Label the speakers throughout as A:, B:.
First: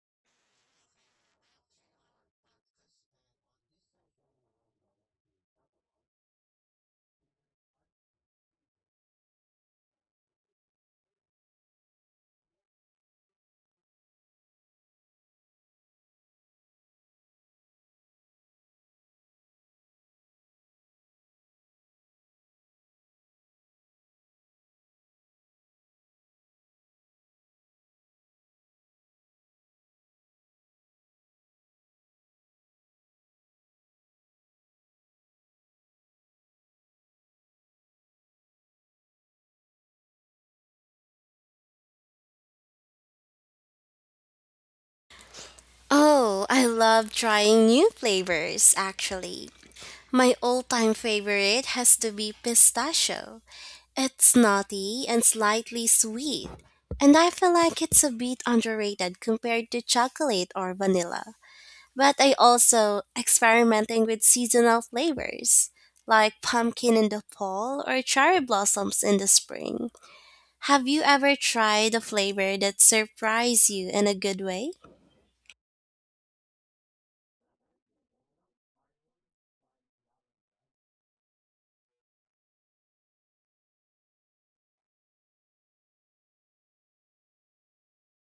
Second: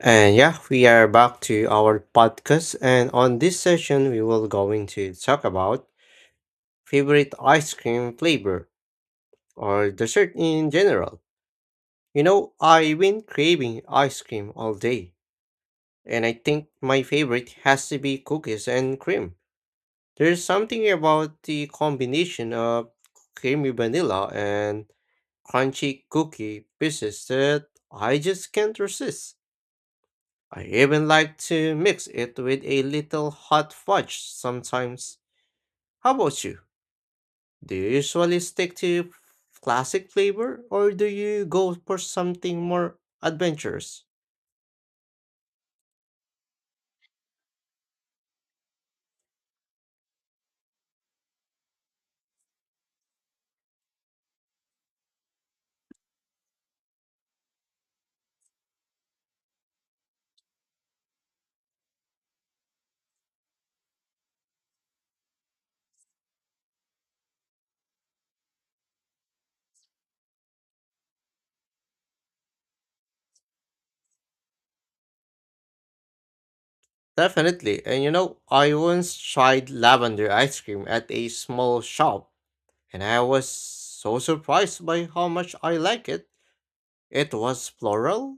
A: And yeah, we are back to our podcast and on this session we will going to talk about favorite ice cream flavor or dessert in general. You know, I've been craving ice cream all day and I think my favorite has to be cookies and cream. There's something about the combination of creamy vanilla and crunchy cookie pieces that I just can't resist. I even like to mix it with a little hot fudge sometimes. How about you? Do you usually stick to classic flavor or do you go for something more adventurous?
B: Oh, I love trying new flavors, actually. My all time favorite has to be pistachio. It's nutty and slightly sweet, and I feel like it's a bit underrated compared to chocolate or vanilla. But I also experimenting with seasonal flavors, like pumpkin in the fall or cherry blossoms in the spring. Have you ever tried a flavor that surprised you in a good way?
A: Definitely. And you know, I once tried lavender ice cream at a small shop and I was so surprised by how much I like it. It was floral,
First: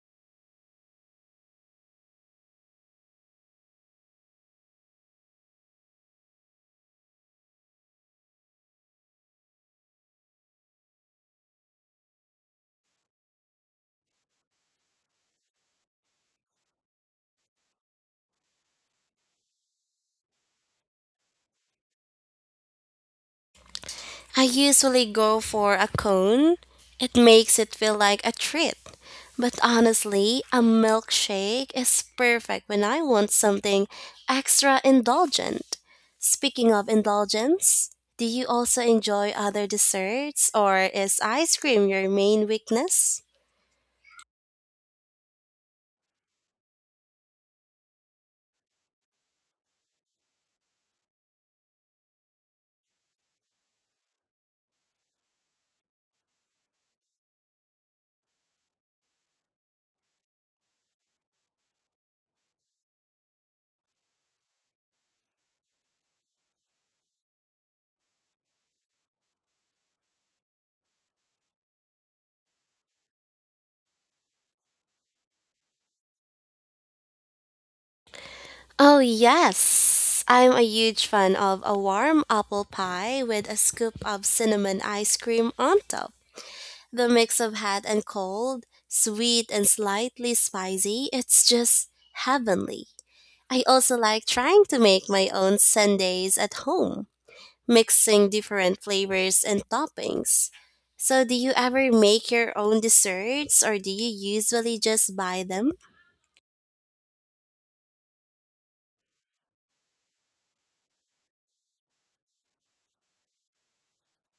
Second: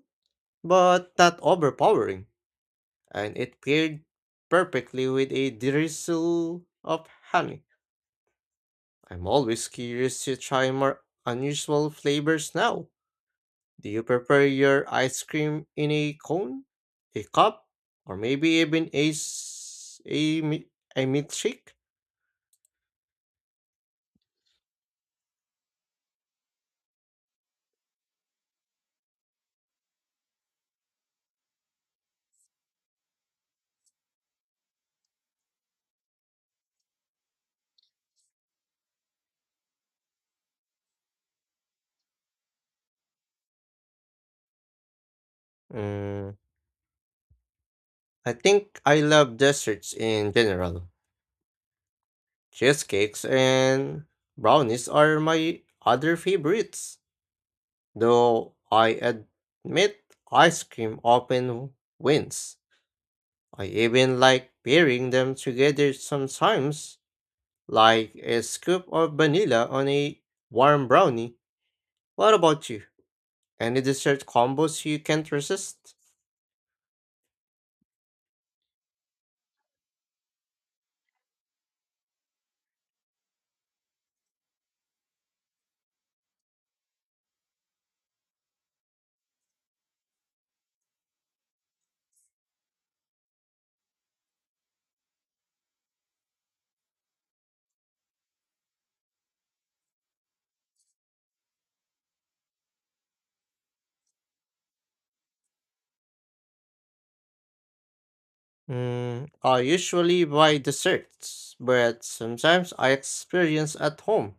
A: but not overpowering, and it paired perfectly with a drizzle of honey. I'm always curious to try more unusual flavors now. Do you prefer your ice cream in a cone, a cup, or maybe even a, s- a, mi- a milkshake?
B: I usually go for a cone. It makes it feel like a treat. But honestly, a milkshake is perfect when I want something extra indulgent. Speaking of indulgence, do you also enjoy other desserts or is ice cream your main weakness?
A: Mm, I think I love desserts in general. Cheesecakes and brownies are my other favorites, though I admit ice cream often wins. I even like pairing them together sometimes like a scoop of vanilla on a warm brownie. What about you? Any dessert combos you can't resist?
B: Oh, yes. I'm a huge fan of a warm apple pie with a scoop of cinnamon ice cream on top. The mix of hot and cold, sweet and slightly spicy, it's just heavenly. I also like trying to make my own sundaes at home, mixing different flavors and toppings. So, do you ever make your own desserts or do you usually just buy them?
A: I usually buy desserts, but sometimes I experience at home.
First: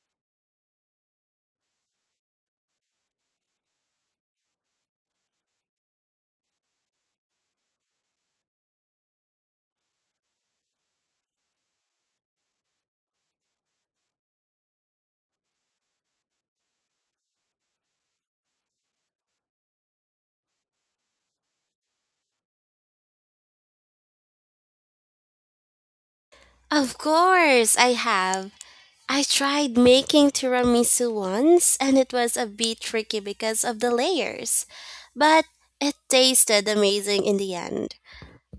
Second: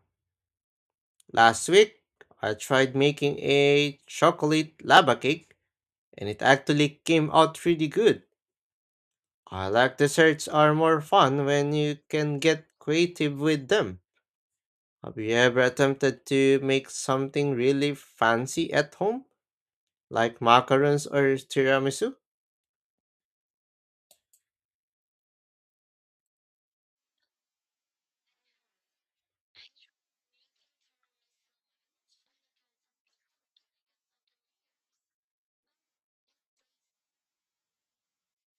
A: Last week, I tried making a chocolate lava cake, and it actually came out really good. I like desserts are more fun when you can get creative with them. Have you ever attempted to make something really fancy at home? Like macarons or tiramisu?
B: Of course, I have. I tried making tiramisu once and it was a bit tricky because of the layers, but it tasted amazing in the end.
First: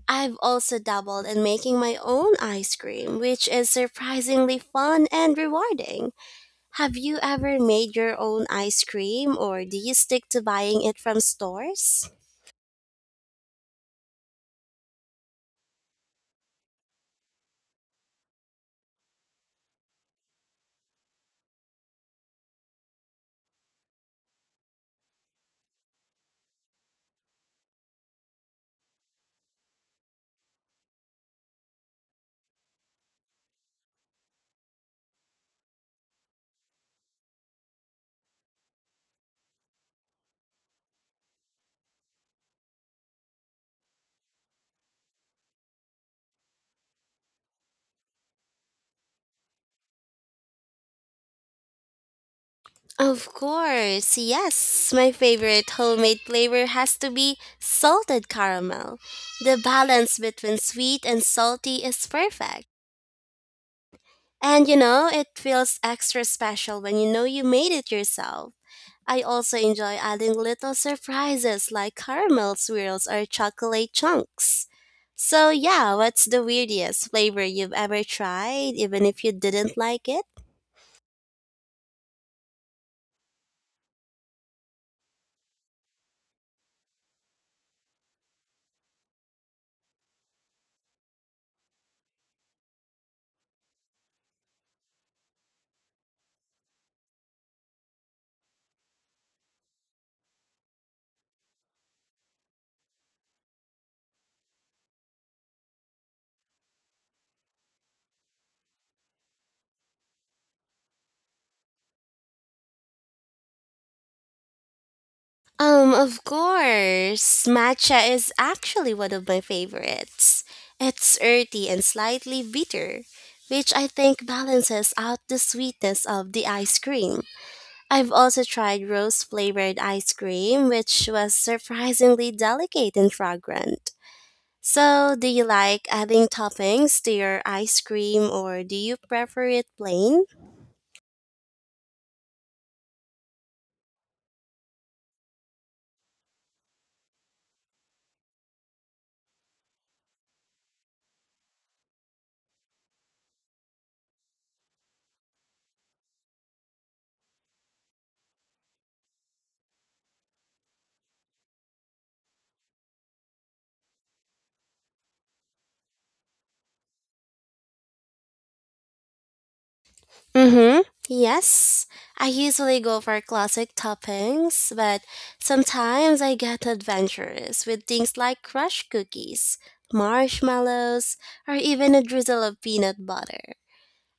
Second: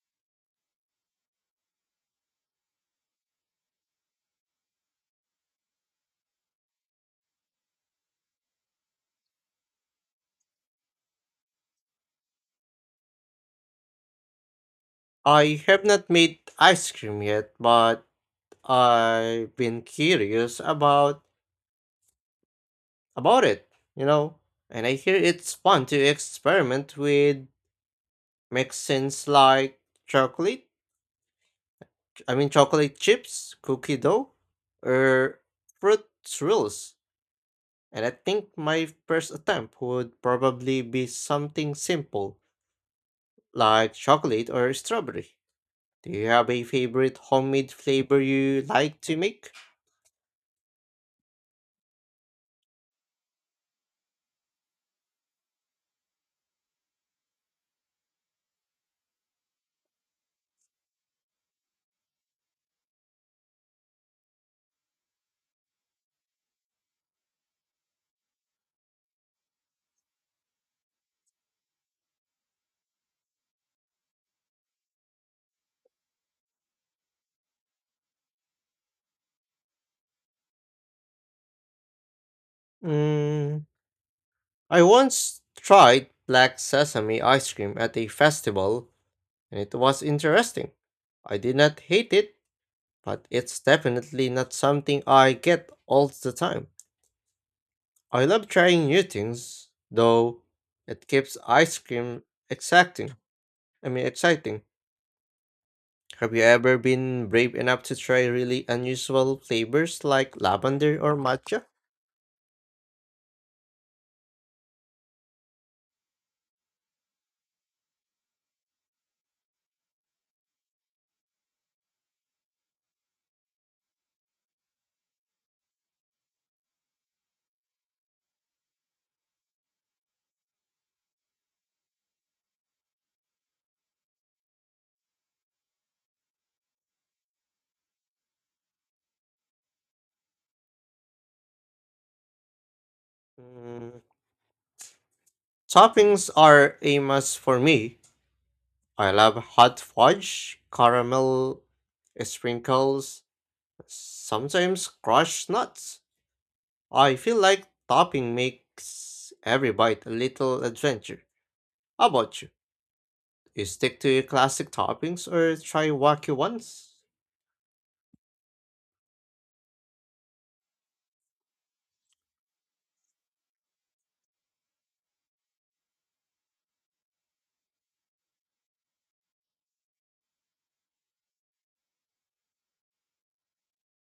B: I've also dabbled in making my own ice cream, which is surprisingly fun and rewarding. Have you ever made your own ice cream or do you stick to buying it from stores?
A: I have not made ice cream yet, but I've been curious about it, you know. And I hear it's fun to experiment with mixins like chocolate, I mean chocolate chips, cookie dough, or fruit swirls. And I think my first attempt would probably be something simple like chocolate or strawberry. Do you have a favorite homemade flavor you like to make?
B: Of course, yes. My favorite homemade flavor has to be salted caramel. The balance between sweet and salty is perfect. And you know, it feels extra special when you know you made it yourself. I also enjoy adding little surprises like caramel swirls or chocolate chunks. So, yeah, what's the weirdest flavor you've ever tried, even if you didn't like it?
A: Mm, I once tried black sesame ice cream at a festival, and it was interesting. I did not hate it, but it's definitely not something I get all the time. I love trying new things, though it keeps ice cream exciting. Exciting. Have you ever been brave enough to try really unusual flavors like lavender or matcha?
B: Of course, matcha is actually one of my favorites. It's earthy and slightly bitter, which I think balances out the sweetness of the ice cream. I've also tried rose flavored ice cream, which was surprisingly delicate and fragrant. So, do you like adding toppings to your ice cream or do you prefer it plain?
A: Mm, Toppings are a must for me. I love hot fudge, caramel sprinkles, sometimes crushed nuts. I feel like topping makes every bite a little adventure. How about you? You stick to your classic toppings or try wacky ones?
B: Mm-hmm. Yes, I usually go for classic toppings, but sometimes I get adventurous with things like crushed cookies, marshmallows, or even a drizzle of peanut butter.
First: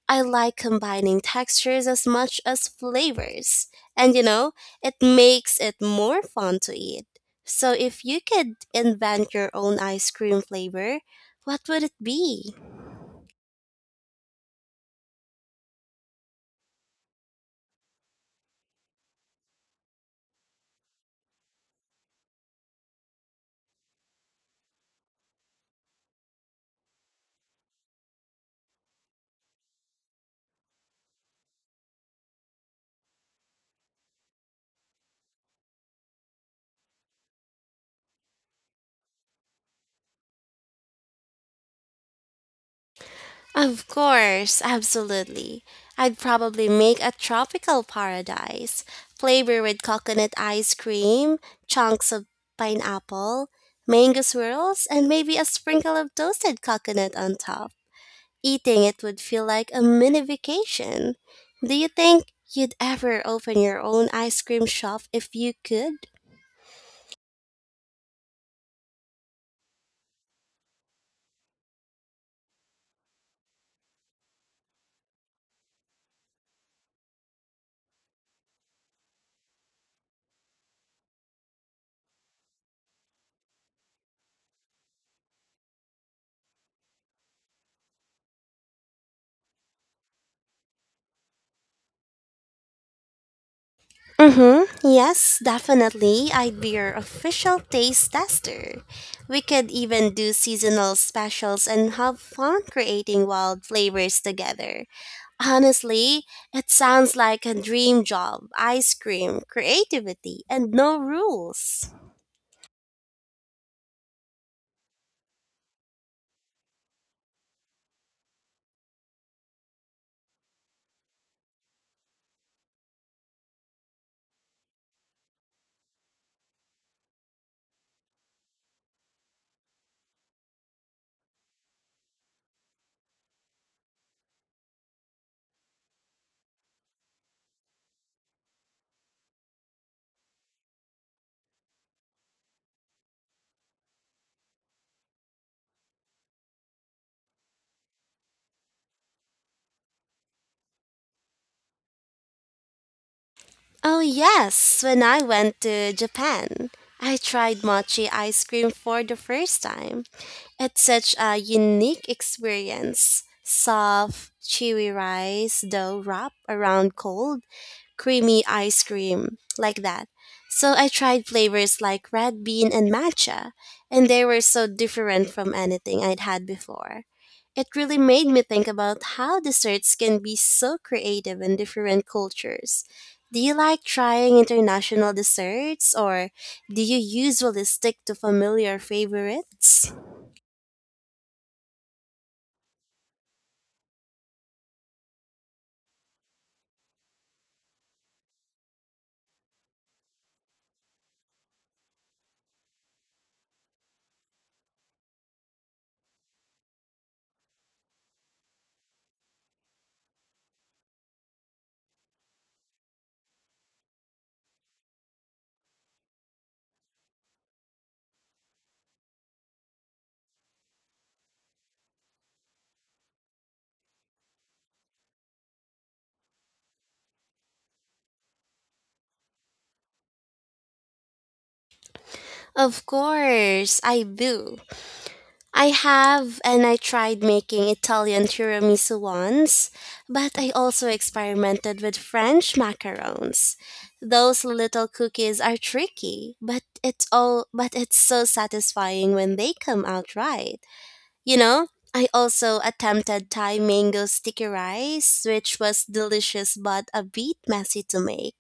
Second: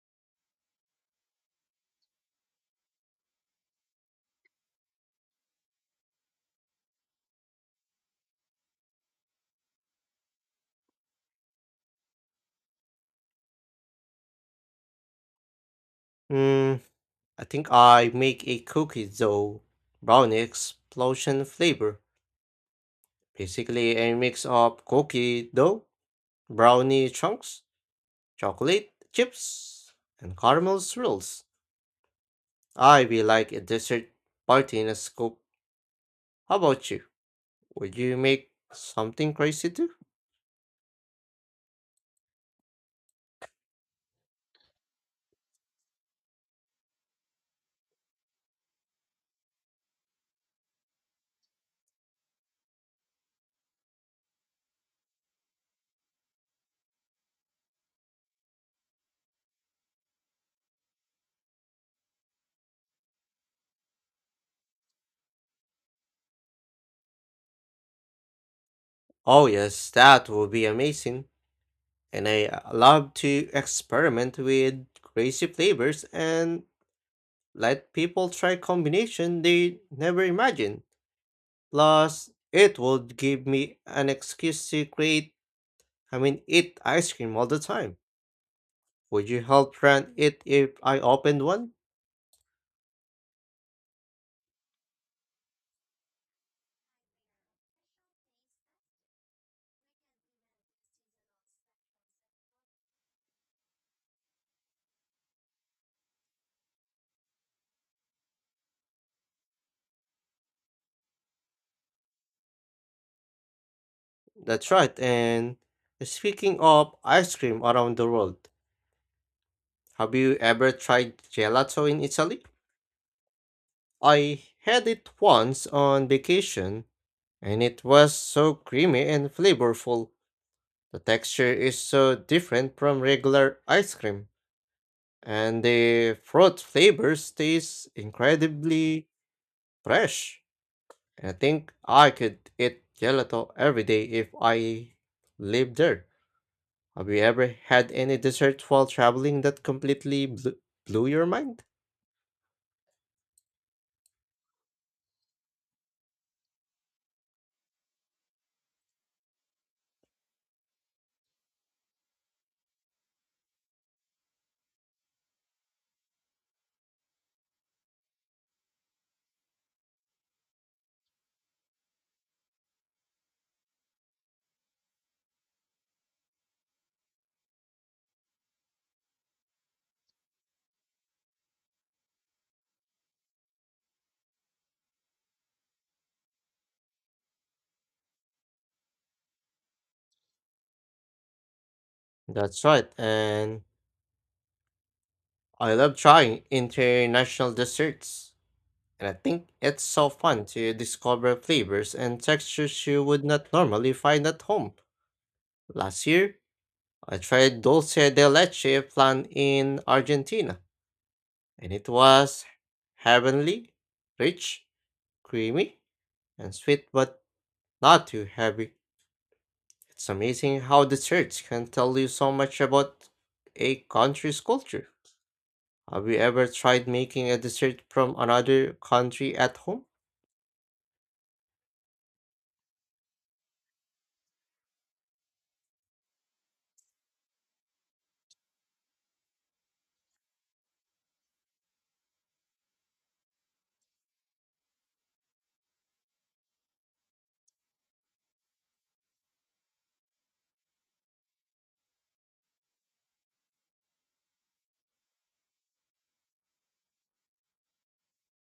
B: I like combining textures as much as flavors. And you know, it makes it more fun to eat. So if you could invent your own ice cream flavor, what would it be?
A: Hmm, I think I make a cookie dough brownie explosion flavor. Basically a mix of cookie dough, brownie chunks, chocolate chips, and caramel swirls. I be like a dessert party in a scoop. How about you? Would you make something crazy too?
B: Of course, absolutely. I'd probably make a tropical paradise flavor with coconut ice cream, chunks of pineapple, mango swirls, and maybe a sprinkle of toasted coconut on top. Eating it would feel like a mini vacation. Do you think you'd ever open your own ice cream shop if you could?
A: Oh yes, that would be amazing. And I love to experiment with crazy flavors and let people try combination they never imagined. Plus, it would give me an excuse to eat ice cream all the time. Would you help run it if I opened one?
B: Mm-hmm. Yes, definitely. I'd be your official taste tester. We could even do seasonal specials and have fun creating wild flavors together. Honestly, it sounds like a dream job. Ice cream, creativity, and no rules.
A: That's right. And speaking of ice cream around the world, have you ever tried gelato in Italy? I had it once on vacation and it was so creamy and flavorful. The texture is so different from regular ice cream and the fruit flavors taste incredibly fresh. I think I could eat gelato every day if I lived there. Have you ever had any dessert while traveling that completely blew your mind?
B: Oh, yes, when I went to Japan, I tried mochi ice cream for the first time. It's such a unique experience. Soft, chewy rice dough wrapped around cold, creamy ice cream, like that. So I tried flavors like red bean and matcha, and they were so different from anything I'd had before. It really made me think about how desserts can be so creative in different cultures. Do you like trying international desserts, or do you usually stick to familiar favorites?
A: That's right, and I love trying international desserts. And I think it's so fun to discover flavors and textures you would not normally find at home. Last year, I tried dulce de leche plant in Argentina, and it was heavenly, rich, creamy, and sweet, but not too heavy. It's amazing how the church can tell you so much about a country's culture. Have you ever tried making a dessert from another country at home?
B: Of course, I do. I have, and I tried making Italian tiramisu once, but I also experimented with French macarons. Those little cookies are tricky, but it's all but it's so satisfying when they come out right. You know, I also attempted Thai mango sticky rice, which was delicious but a bit messy to make.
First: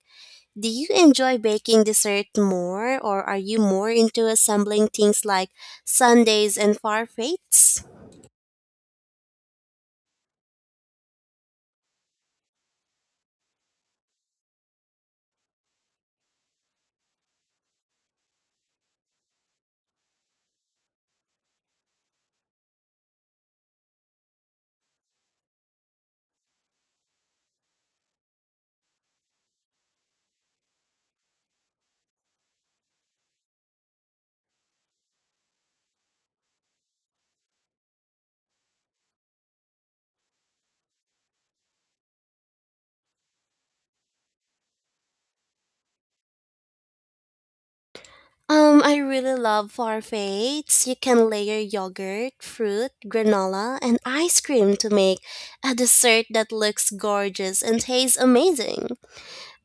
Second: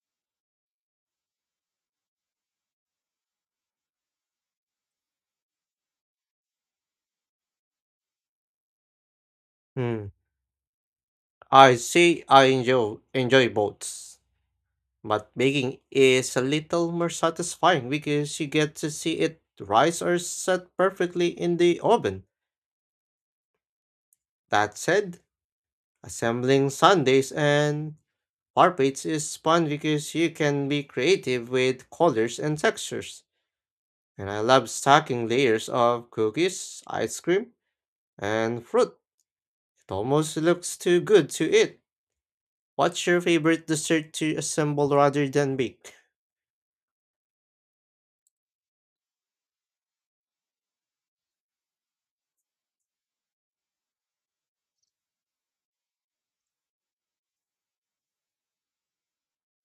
B: Do you enjoy baking dessert more, or are you more into assembling things like sundaes and farfaits?
A: Hmm. I say I enjoy both. But baking is a little more satisfying because you get to see it rise or set perfectly in the oven. That said, assembling sundaes and bar plates is fun because you can be creative with colors and textures. And I love stacking layers of cookies, ice cream, and fruit. It almost looks too good to eat. What's your favorite dessert to assemble rather than bake?
B: I really love farfaits. You can layer yogurt, fruit, granola, and ice cream to make a dessert that looks gorgeous and tastes amazing.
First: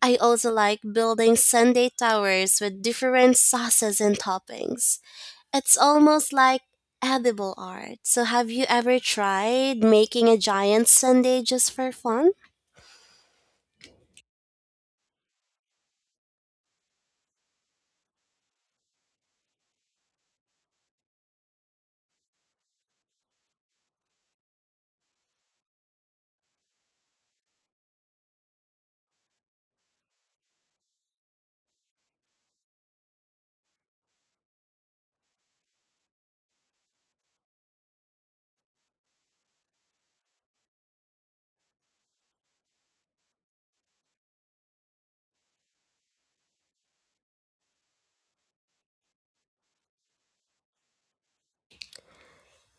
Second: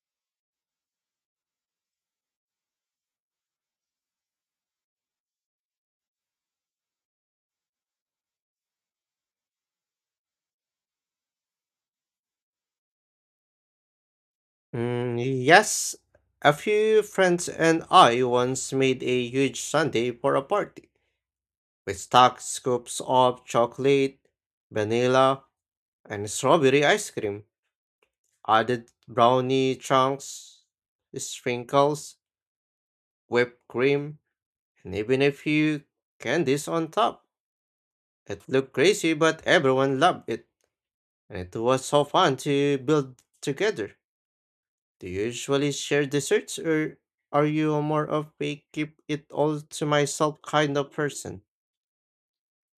B: I also like building sundae towers with different sauces and toppings. It's almost like edible art. So, have you ever tried making a giant sundae just for fun?
A: Yes, a few friends and I once made a huge sundae for a party. We stuck scoops of chocolate, vanilla, and strawberry ice cream, added brownie chunks, sprinkles, whipped cream, and even a few candies on top. It looked crazy, but everyone loved it, and it was so fun to build together. Do you usually share desserts or are you a more of a keep it all to myself kind of person?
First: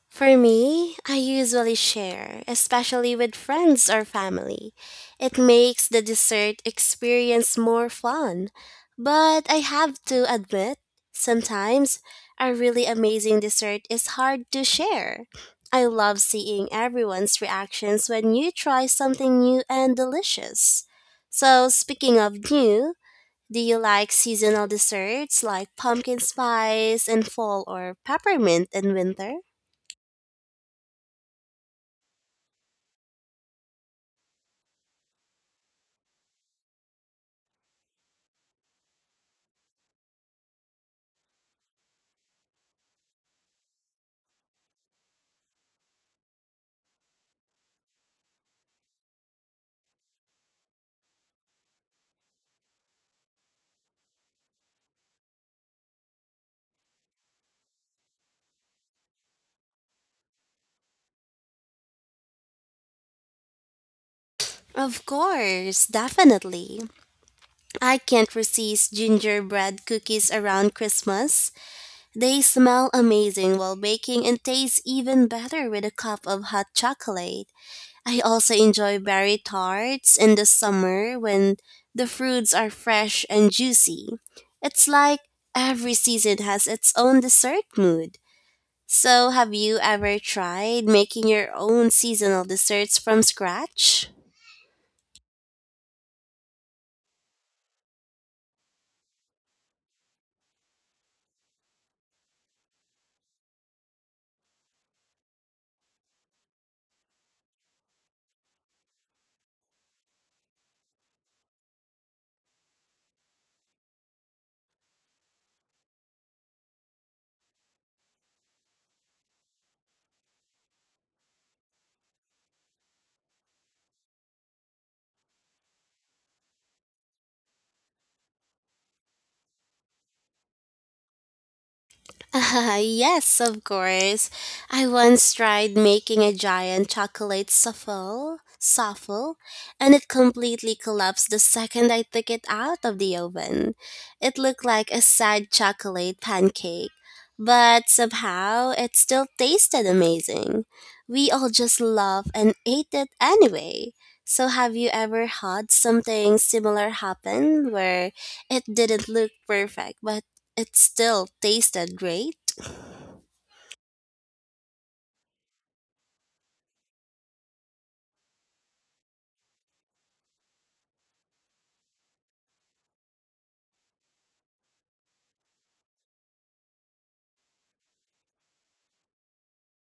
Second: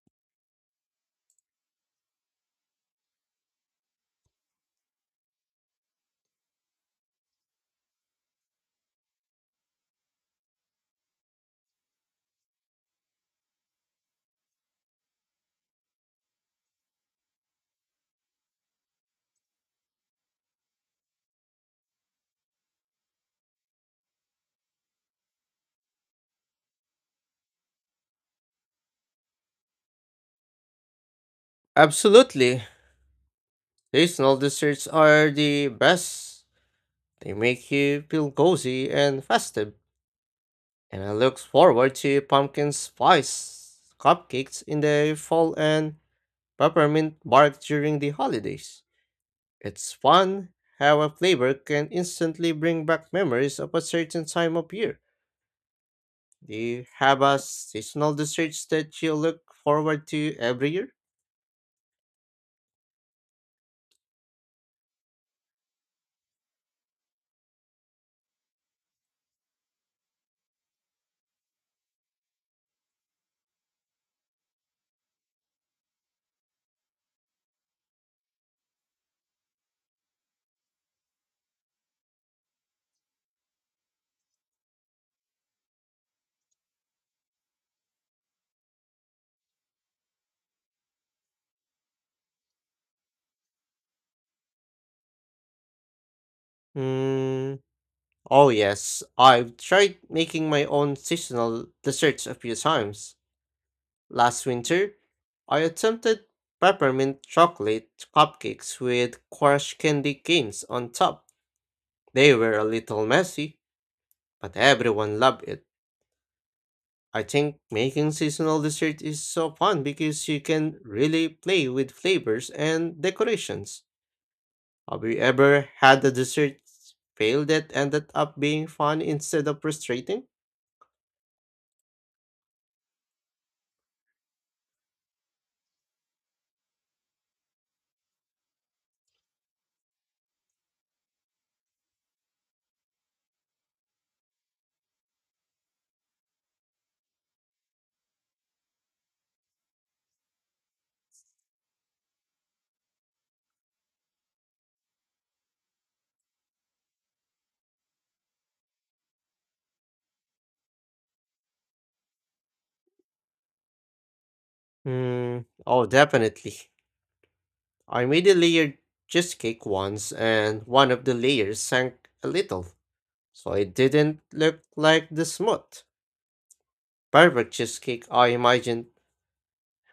B: For me, I usually share, especially with friends or family. It makes the dessert experience more fun. But I have to admit, sometimes a really amazing dessert is hard to share. I love seeing everyone's reactions when you try something new and delicious. So, speaking of new, do you like seasonal desserts like pumpkin spice in fall or peppermint in winter?
A: Absolutely. Seasonal desserts are the best. They make you feel cozy and festive. And I look forward to pumpkin spice cupcakes in the fall and peppermint bark during the holidays. It's fun how a flavor can instantly bring back memories of a certain time of year. Do you have a seasonal desserts that you look forward to every year?
B: Of course, definitely. I can't resist gingerbread cookies around Christmas. They smell amazing while baking and taste even better with a cup of hot chocolate. I also enjoy berry tarts in the summer when the fruits are fresh and juicy. It's like every season has its own dessert mood. So, have you ever tried making your own seasonal desserts from scratch?
A: Mm, oh yes, I've tried making my own seasonal desserts a few times. Last winter, I attempted peppermint chocolate cupcakes with crushed candy canes on top. They were a little messy, but everyone loved it. I think making seasonal dessert is so fun because you can really play with flavors and decorations. Have you ever had a dessert fail that ended up being fun instead of frustrating?
B: Ah, yes, of course. I once tried making a giant chocolate souffle, and it completely collapsed the second I took it out of the oven. It looked like a sad chocolate pancake, but somehow it still tasted amazing. We all just loved and ate it anyway. So, have you ever had something similar happen where it didn't look perfect but it still tasted great?
A: Oh, definitely. I made a layered cheesecake once and one of the layers sank a little, so it didn't look like the smooth, perfect cheesecake I imagined.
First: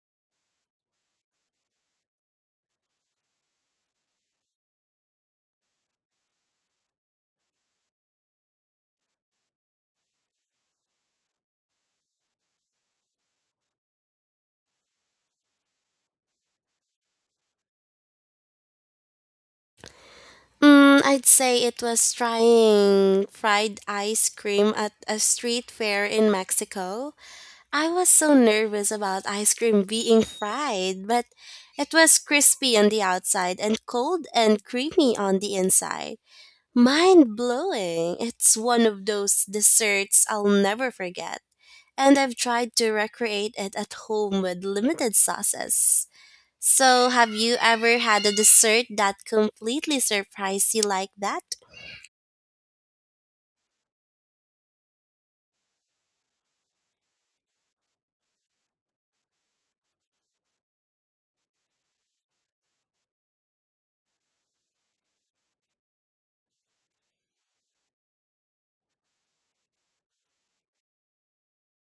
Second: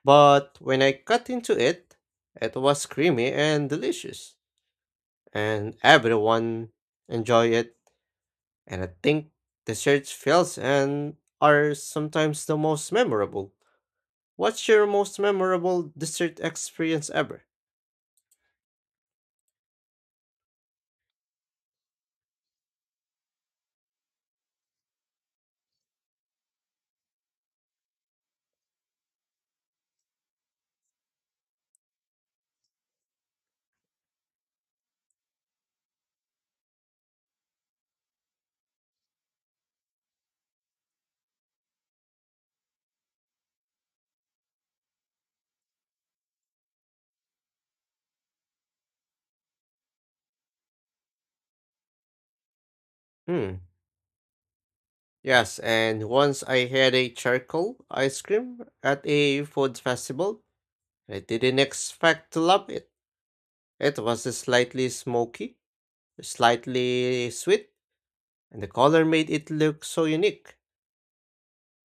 A: But when I cut into it, it was creamy and delicious. And everyone enjoy it. And I think dessert fails and are sometimes the most memorable. What's your most memorable dessert experience ever?
B: Mm, I'd say it was trying fried ice cream at a street fair in Mexico. I was so nervous about ice cream being fried, but it was crispy on the outside and cold and creamy on the inside. Mind blowing. It's one of those desserts I'll never forget. And I've tried to recreate it at home with limited sauces. So, have you ever had a dessert that completely surprised you like that?
A: Hmm. Yes, and once I had a charcoal ice cream at a food festival I didn't expect to love it. It was slightly smoky, slightly sweet, and the color made it look so unique.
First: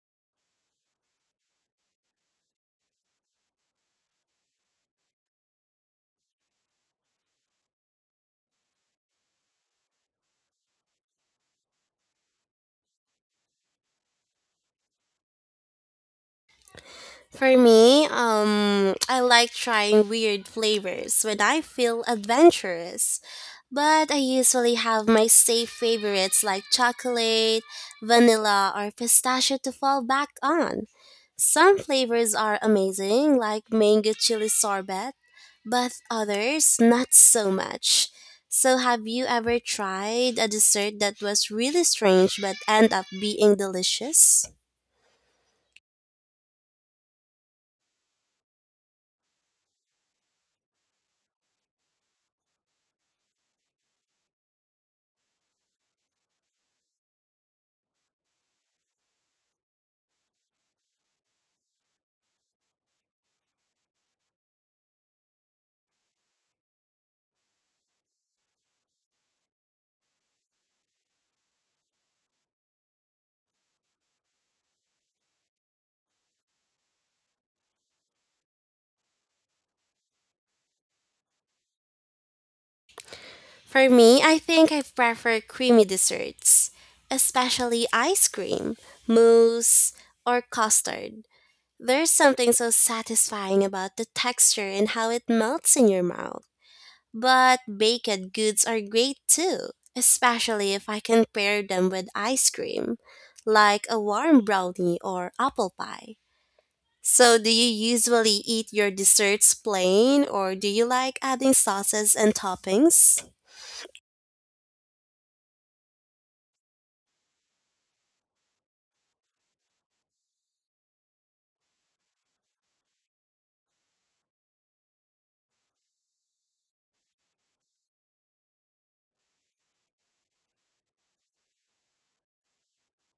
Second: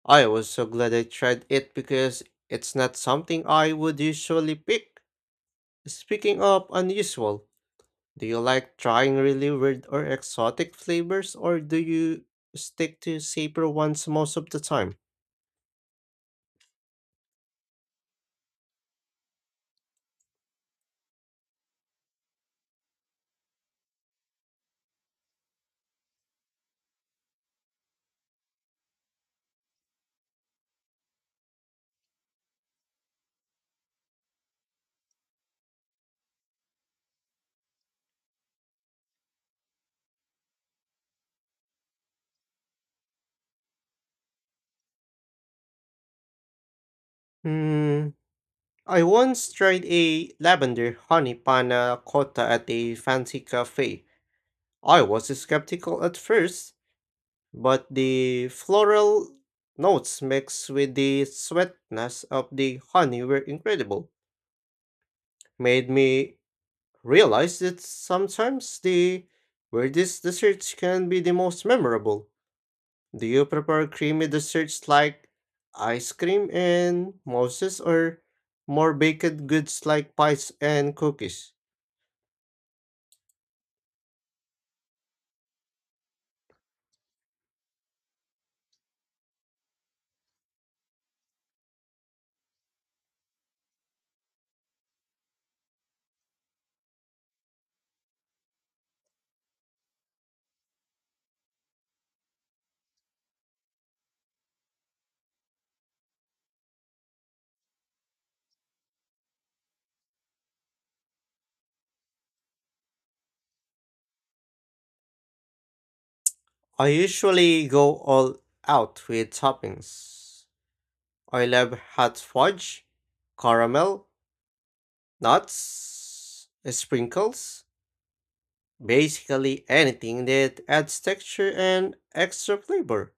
A: I was so glad I tried it because it's not something I would usually pick. Speaking of unusual, do you like trying really weird or exotic flavors or do you stick to safer ones most of the time?
B: For me, I like trying weird flavors when I feel adventurous. But I usually have my safe favorites like chocolate, vanilla, or pistachio to fall back on. Some flavors are amazing, like mango chili sorbet, but others not so much. So, have you ever tried a dessert that was really strange but end up being delicious?
A: Hmm, I once tried a lavender honey panna cotta at a fancy cafe. I was skeptical at first, but the floral notes mixed with the sweetness of the honey were incredible. Made me realize that sometimes the weirdest desserts can be the most memorable. Do you prefer creamy desserts like ice cream and mousses or more baked goods like pies and cookies?
B: For me, I think I prefer creamy desserts, especially ice cream, mousse, or custard. There's something so satisfying about the texture and how it melts in your mouth. But baked goods are great too, especially if I can pair them with ice cream, like a warm brownie or apple pie. So, do you usually eat your desserts plain or do you like adding sauces and toppings?
A: I usually go all out with toppings. I love hot fudge, caramel, nuts, sprinkles, basically anything that adds texture and extra flavor.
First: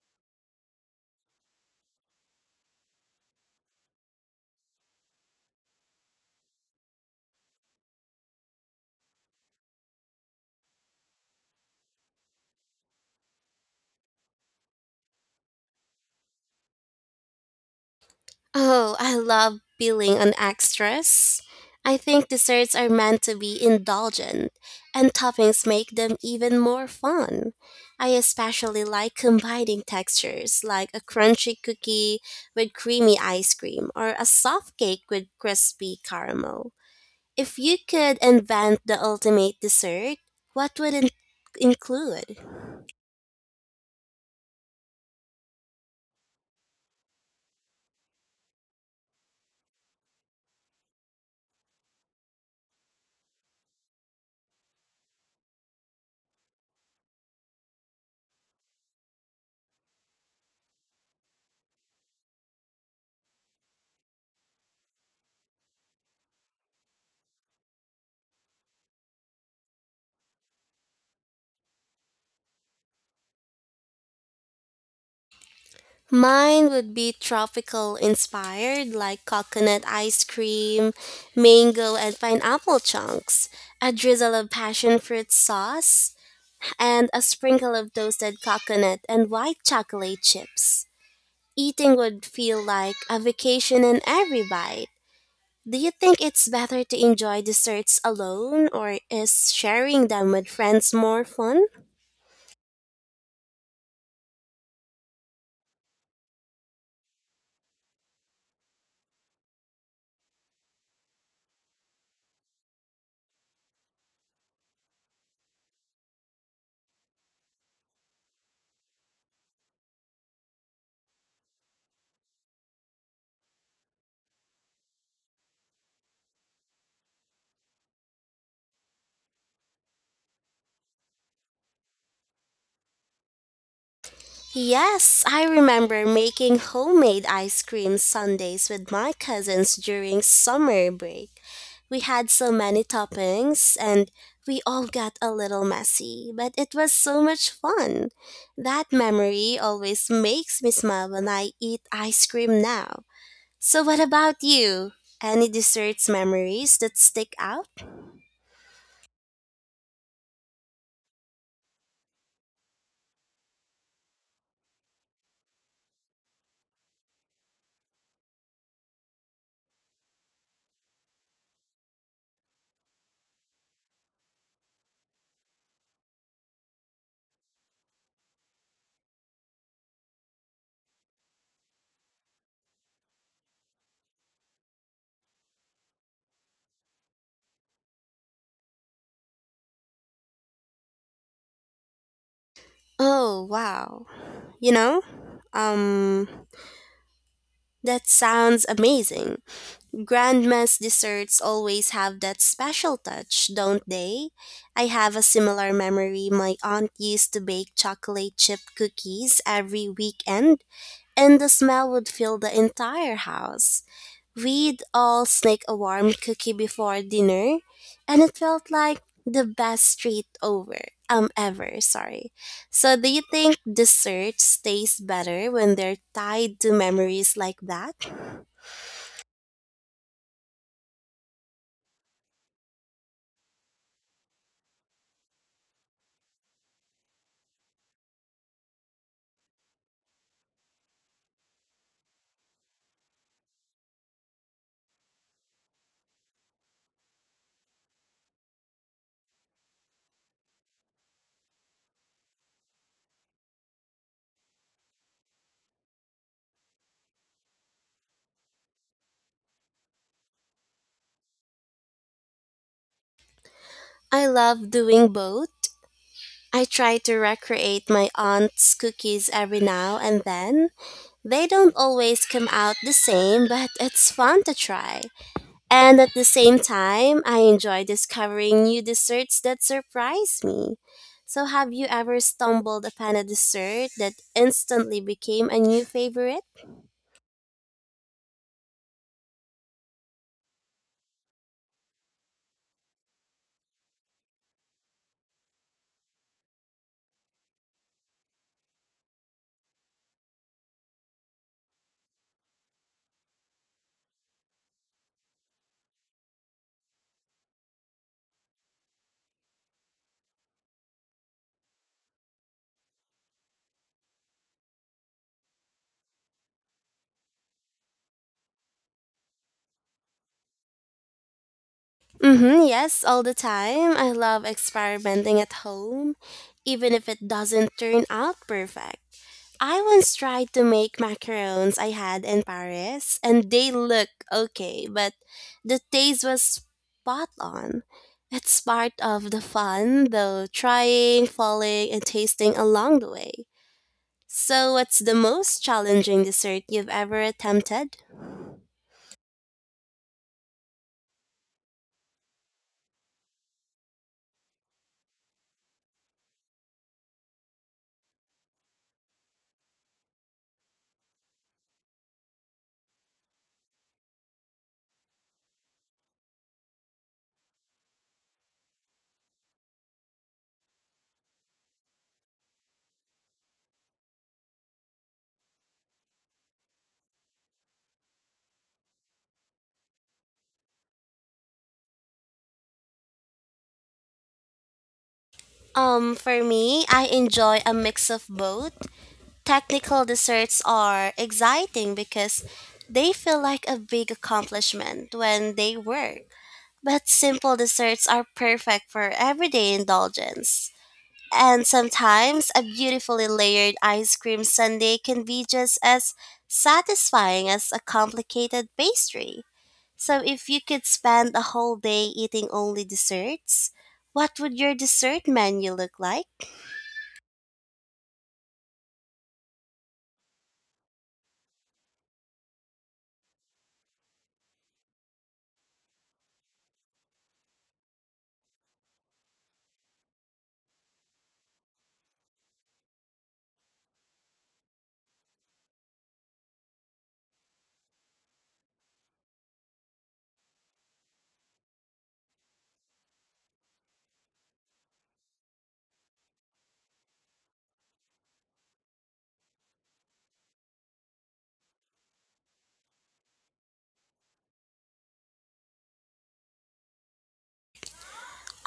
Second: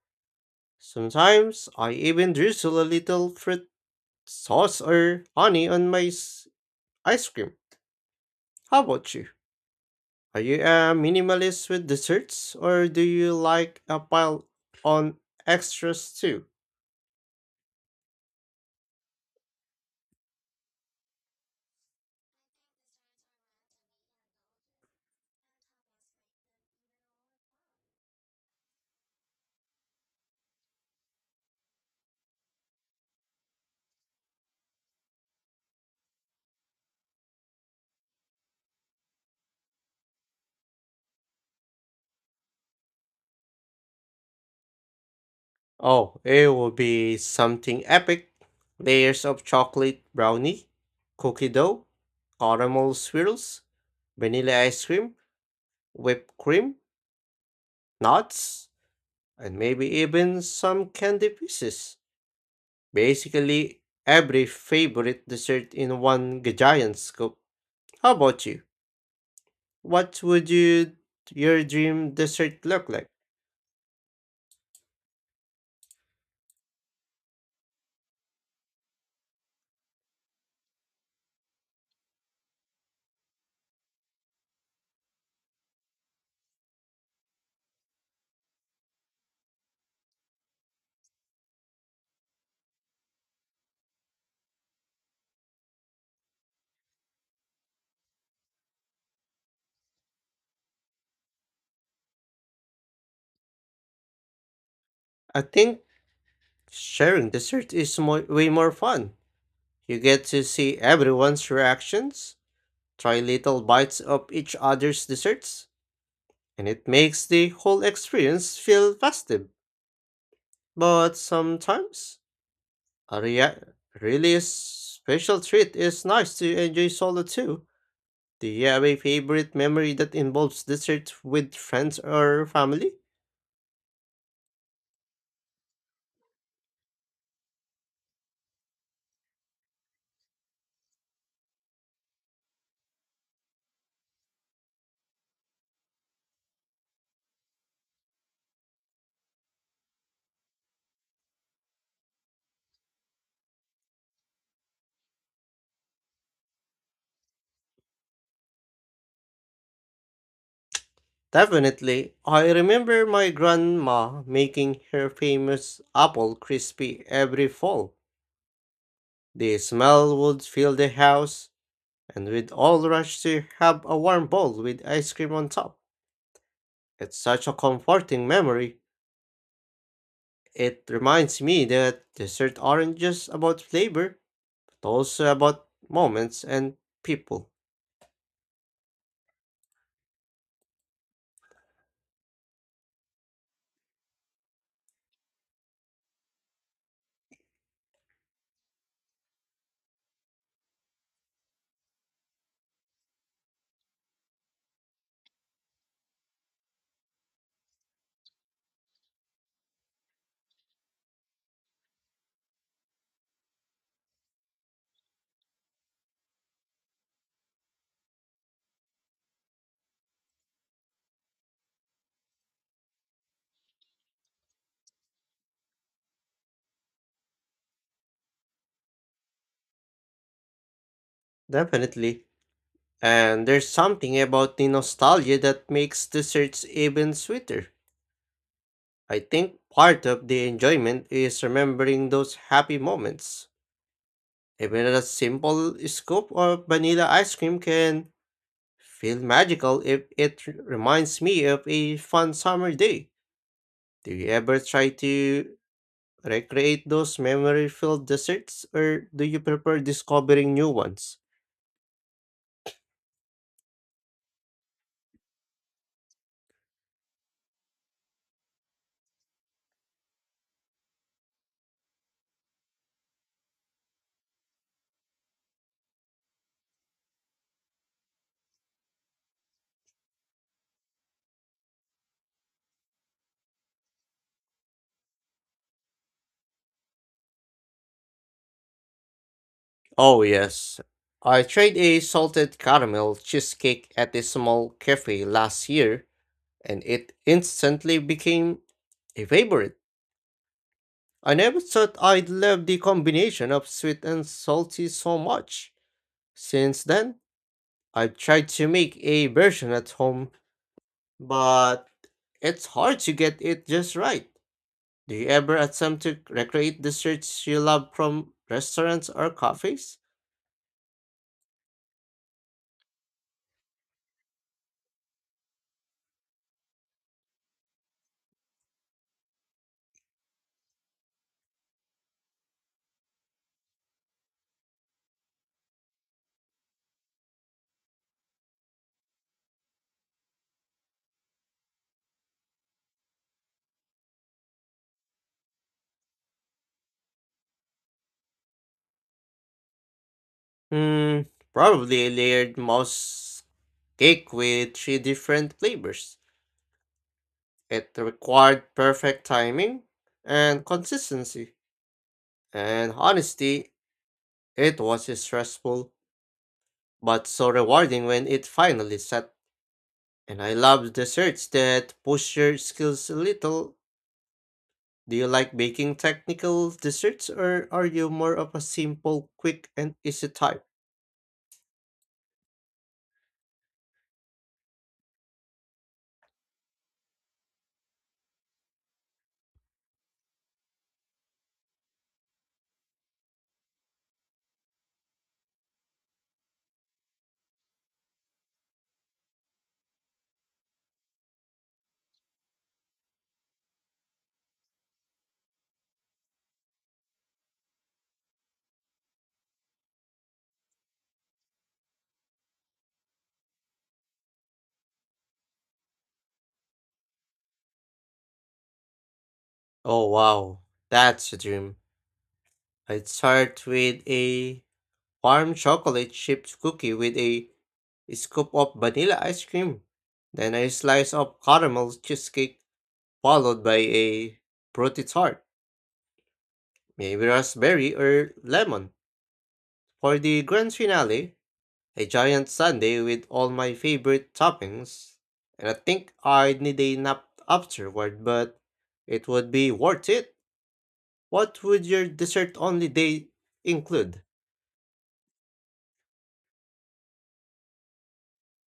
A: Sometimes I even drizzle a little fruit sauce or honey on ice cream. How about you? Are you a minimalist with desserts or do you like a pile on extras too?
B: Oh, I love peeling on extras. I think desserts are meant to be indulgent, and toppings make them even more fun. I especially like combining textures, like a crunchy cookie with creamy ice cream or a soft cake with crispy caramel. If you could invent the ultimate dessert, what would it include?
A: Oh, it will be something epic. Layers of chocolate brownie, cookie dough, caramel swirls, vanilla ice cream, whipped cream, nuts, and maybe even some candy pieces. Basically, every favorite dessert in giant scoop. How about you? What would you, your dream dessert look like?
B: Mine would be tropical inspired, like coconut ice cream, mango and pineapple chunks, a drizzle of passion fruit sauce, and a sprinkle of toasted coconut and white chocolate chips. Eating would feel like a vacation in every bite. Do you think it's better to enjoy desserts alone, or is sharing them with friends more fun?
A: I think sharing dessert is more, way more fun. You get to see everyone's reactions. Try little bites of each other's desserts, and it makes the whole experience feel festive. But sometimes, a rea- really special treat is nice to enjoy solo too. Do you have a favorite memory that involves dessert with friends or family?
B: Yes, I remember making homemade ice cream sundaes with my cousins during summer break. We had so many toppings and we all got a little messy, but it was so much fun. That memory always makes me smile when I eat ice cream now. So, what about you? Any desserts memories that stick out?
A: Definitely. I remember my grandma making her famous apple crispy every fall. The smell would fill the house, and we'd all rush to have a warm bowl with ice cream on top. It's such a comforting memory. It reminds me that desserts aren't just about flavor, but also about moments and people.
B: Oh, wow. You know, um, that sounds amazing. Grandma's desserts always have that special touch, don't they? I have a similar memory. My aunt used to bake chocolate chip cookies every weekend, and the smell would fill the entire house. We'd all sneak a warm cookie before dinner, and it felt like the best treat over. Sorry. So, do you think desserts taste better when they're tied to memories like that?
A: Definitely. And there's something about the nostalgia that makes desserts even sweeter. I think part of the enjoyment is remembering those happy moments. Even a simple scoop of vanilla ice cream can feel magical if reminds me of a fun summer day. Do you ever try to recreate those memory filled desserts or do you prefer discovering new ones?
B: I love doing both. I try to recreate my aunt's cookies every now and then. They don't always come out the same, but it's fun to try. And at the same time, I enjoy discovering new desserts that surprise me. So, have you ever stumbled upon a dessert that instantly became a new favorite?
A: Oh, yes. I tried a salted caramel cheesecake at a small cafe last year and it instantly became a favorite. I never thought I'd love the combination of sweet and salty so much. Since then, I've tried to make a version at home, but it's hard to get it just right. Do you ever attempt to recreate the desserts you love from restaurants or cafes?
B: Mm-hmm, yes, all the time. I love experimenting at home, even if it doesn't turn out perfect. I once tried to make macarons I had in Paris, and they look okay, but the taste was spot on. It's part of the fun, though, trying, falling, and tasting along the way. So, what's the most challenging dessert you've ever attempted?
A: Hmm, probably a layered mouse cake with three different flavors. It required perfect timing and consistency. And honestly, it was stressful, but so rewarding when it finally set. And I love desserts that push your skills a little. Do you like baking technical desserts or are you more of a simple, quick, and easy type?
B: For me, I enjoy a mix of both. Technical desserts are exciting because they feel like a big accomplishment when they work. But simple desserts are perfect for everyday indulgence. And sometimes a beautifully layered ice cream sundae can be just as satisfying as a complicated pastry. So, if you could spend a whole day eating only desserts, what would your dessert menu look like?
A: Oh wow, that's a dream. I'd start with a warm chocolate chipped cookie with a scoop of vanilla ice cream, then a slice of caramel cheesecake, followed by a fruity tart, maybe raspberry or lemon. For the grand finale, a giant sundae with all my favorite toppings. And I think I'd need a nap afterward, but it would be worth it. What would your dessert only day include?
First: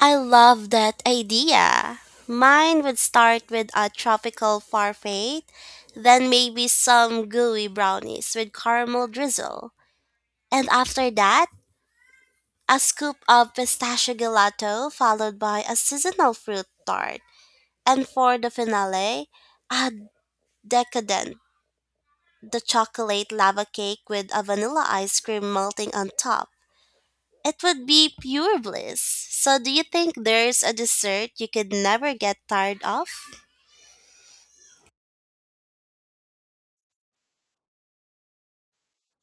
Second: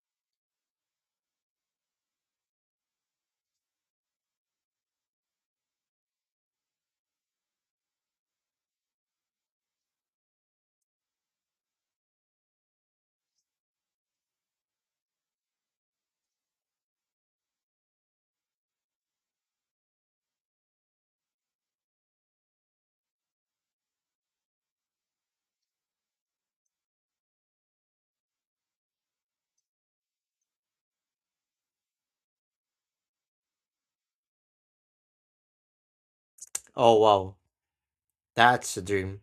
B: I love that idea. Mine would start with a tropical parfait, then maybe some gooey brownies with caramel drizzle. And after that, a scoop of pistachio gelato followed by a seasonal fruit tart. And for the finale, a decadent, the chocolate lava cake with a vanilla ice cream melting on top. It would be pure bliss. So do you think there's a dessert you could never get tired of?
A: Oh wow, that's a dream.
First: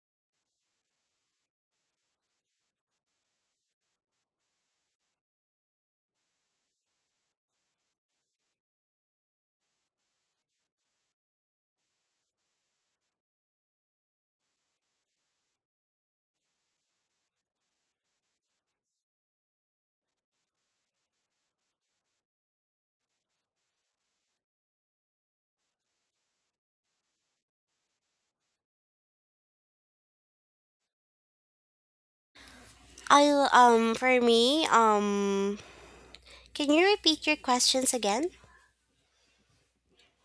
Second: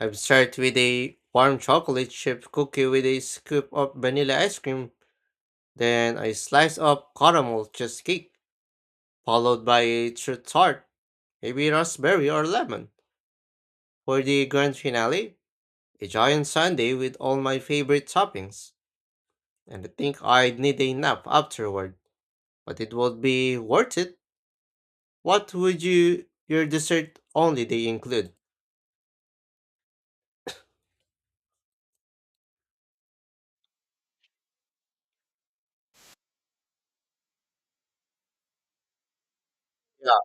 A: I've started with a warm chocolate chip cookie with a scoop of vanilla ice cream, then a slice of caramel cheesecake, followed by a fruit tart, maybe raspberry or lemon. For the grand finale, a giant sundae with all my favorite toppings. And I think I'd need a nap afterward, but it would be worth it. What would your dessert only day include?
B: I for me, can you repeat your questions again?
A: Yeah.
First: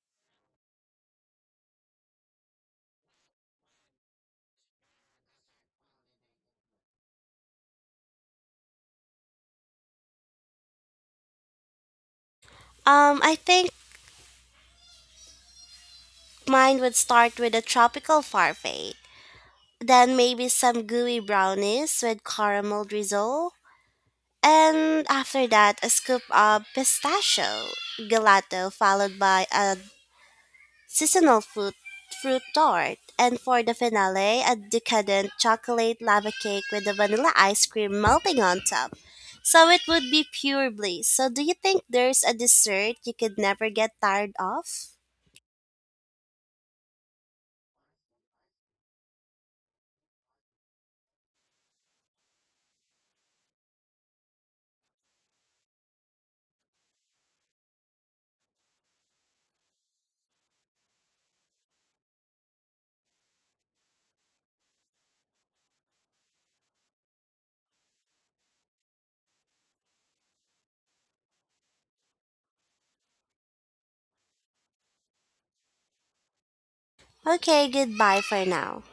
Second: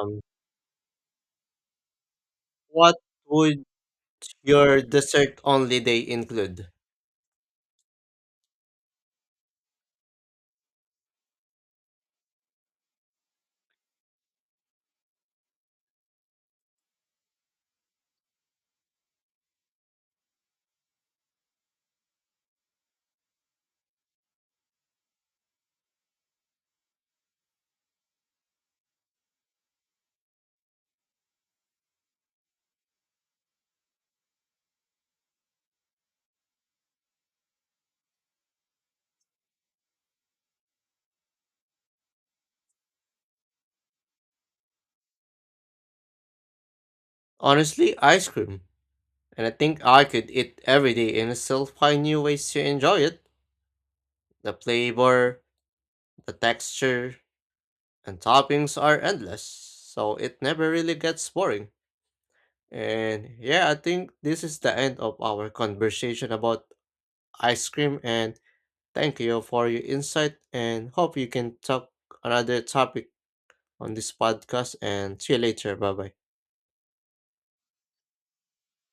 A: Um, what would your dessert only day include?
B: I think mine would start with a tropical parfait. Then maybe some gooey brownies with caramel drizzle. And after that, a scoop of pistachio gelato followed by a seasonal fruit tart. And for the finale, a decadent chocolate lava cake with the vanilla ice cream melting on top. So it would be pure bliss. So do you think there's a dessert you could never get tired of?
A: Honestly, ice cream. And I think I could eat every day and still find new ways to enjoy it. The flavor, the texture, and toppings are endless, so it never really gets boring. And yeah, I think this is the end of our conversation about ice cream, and thank you for your insight and hope you can talk another topic on this podcast and see you later. Bye bye.
B: Okay, goodbye for now.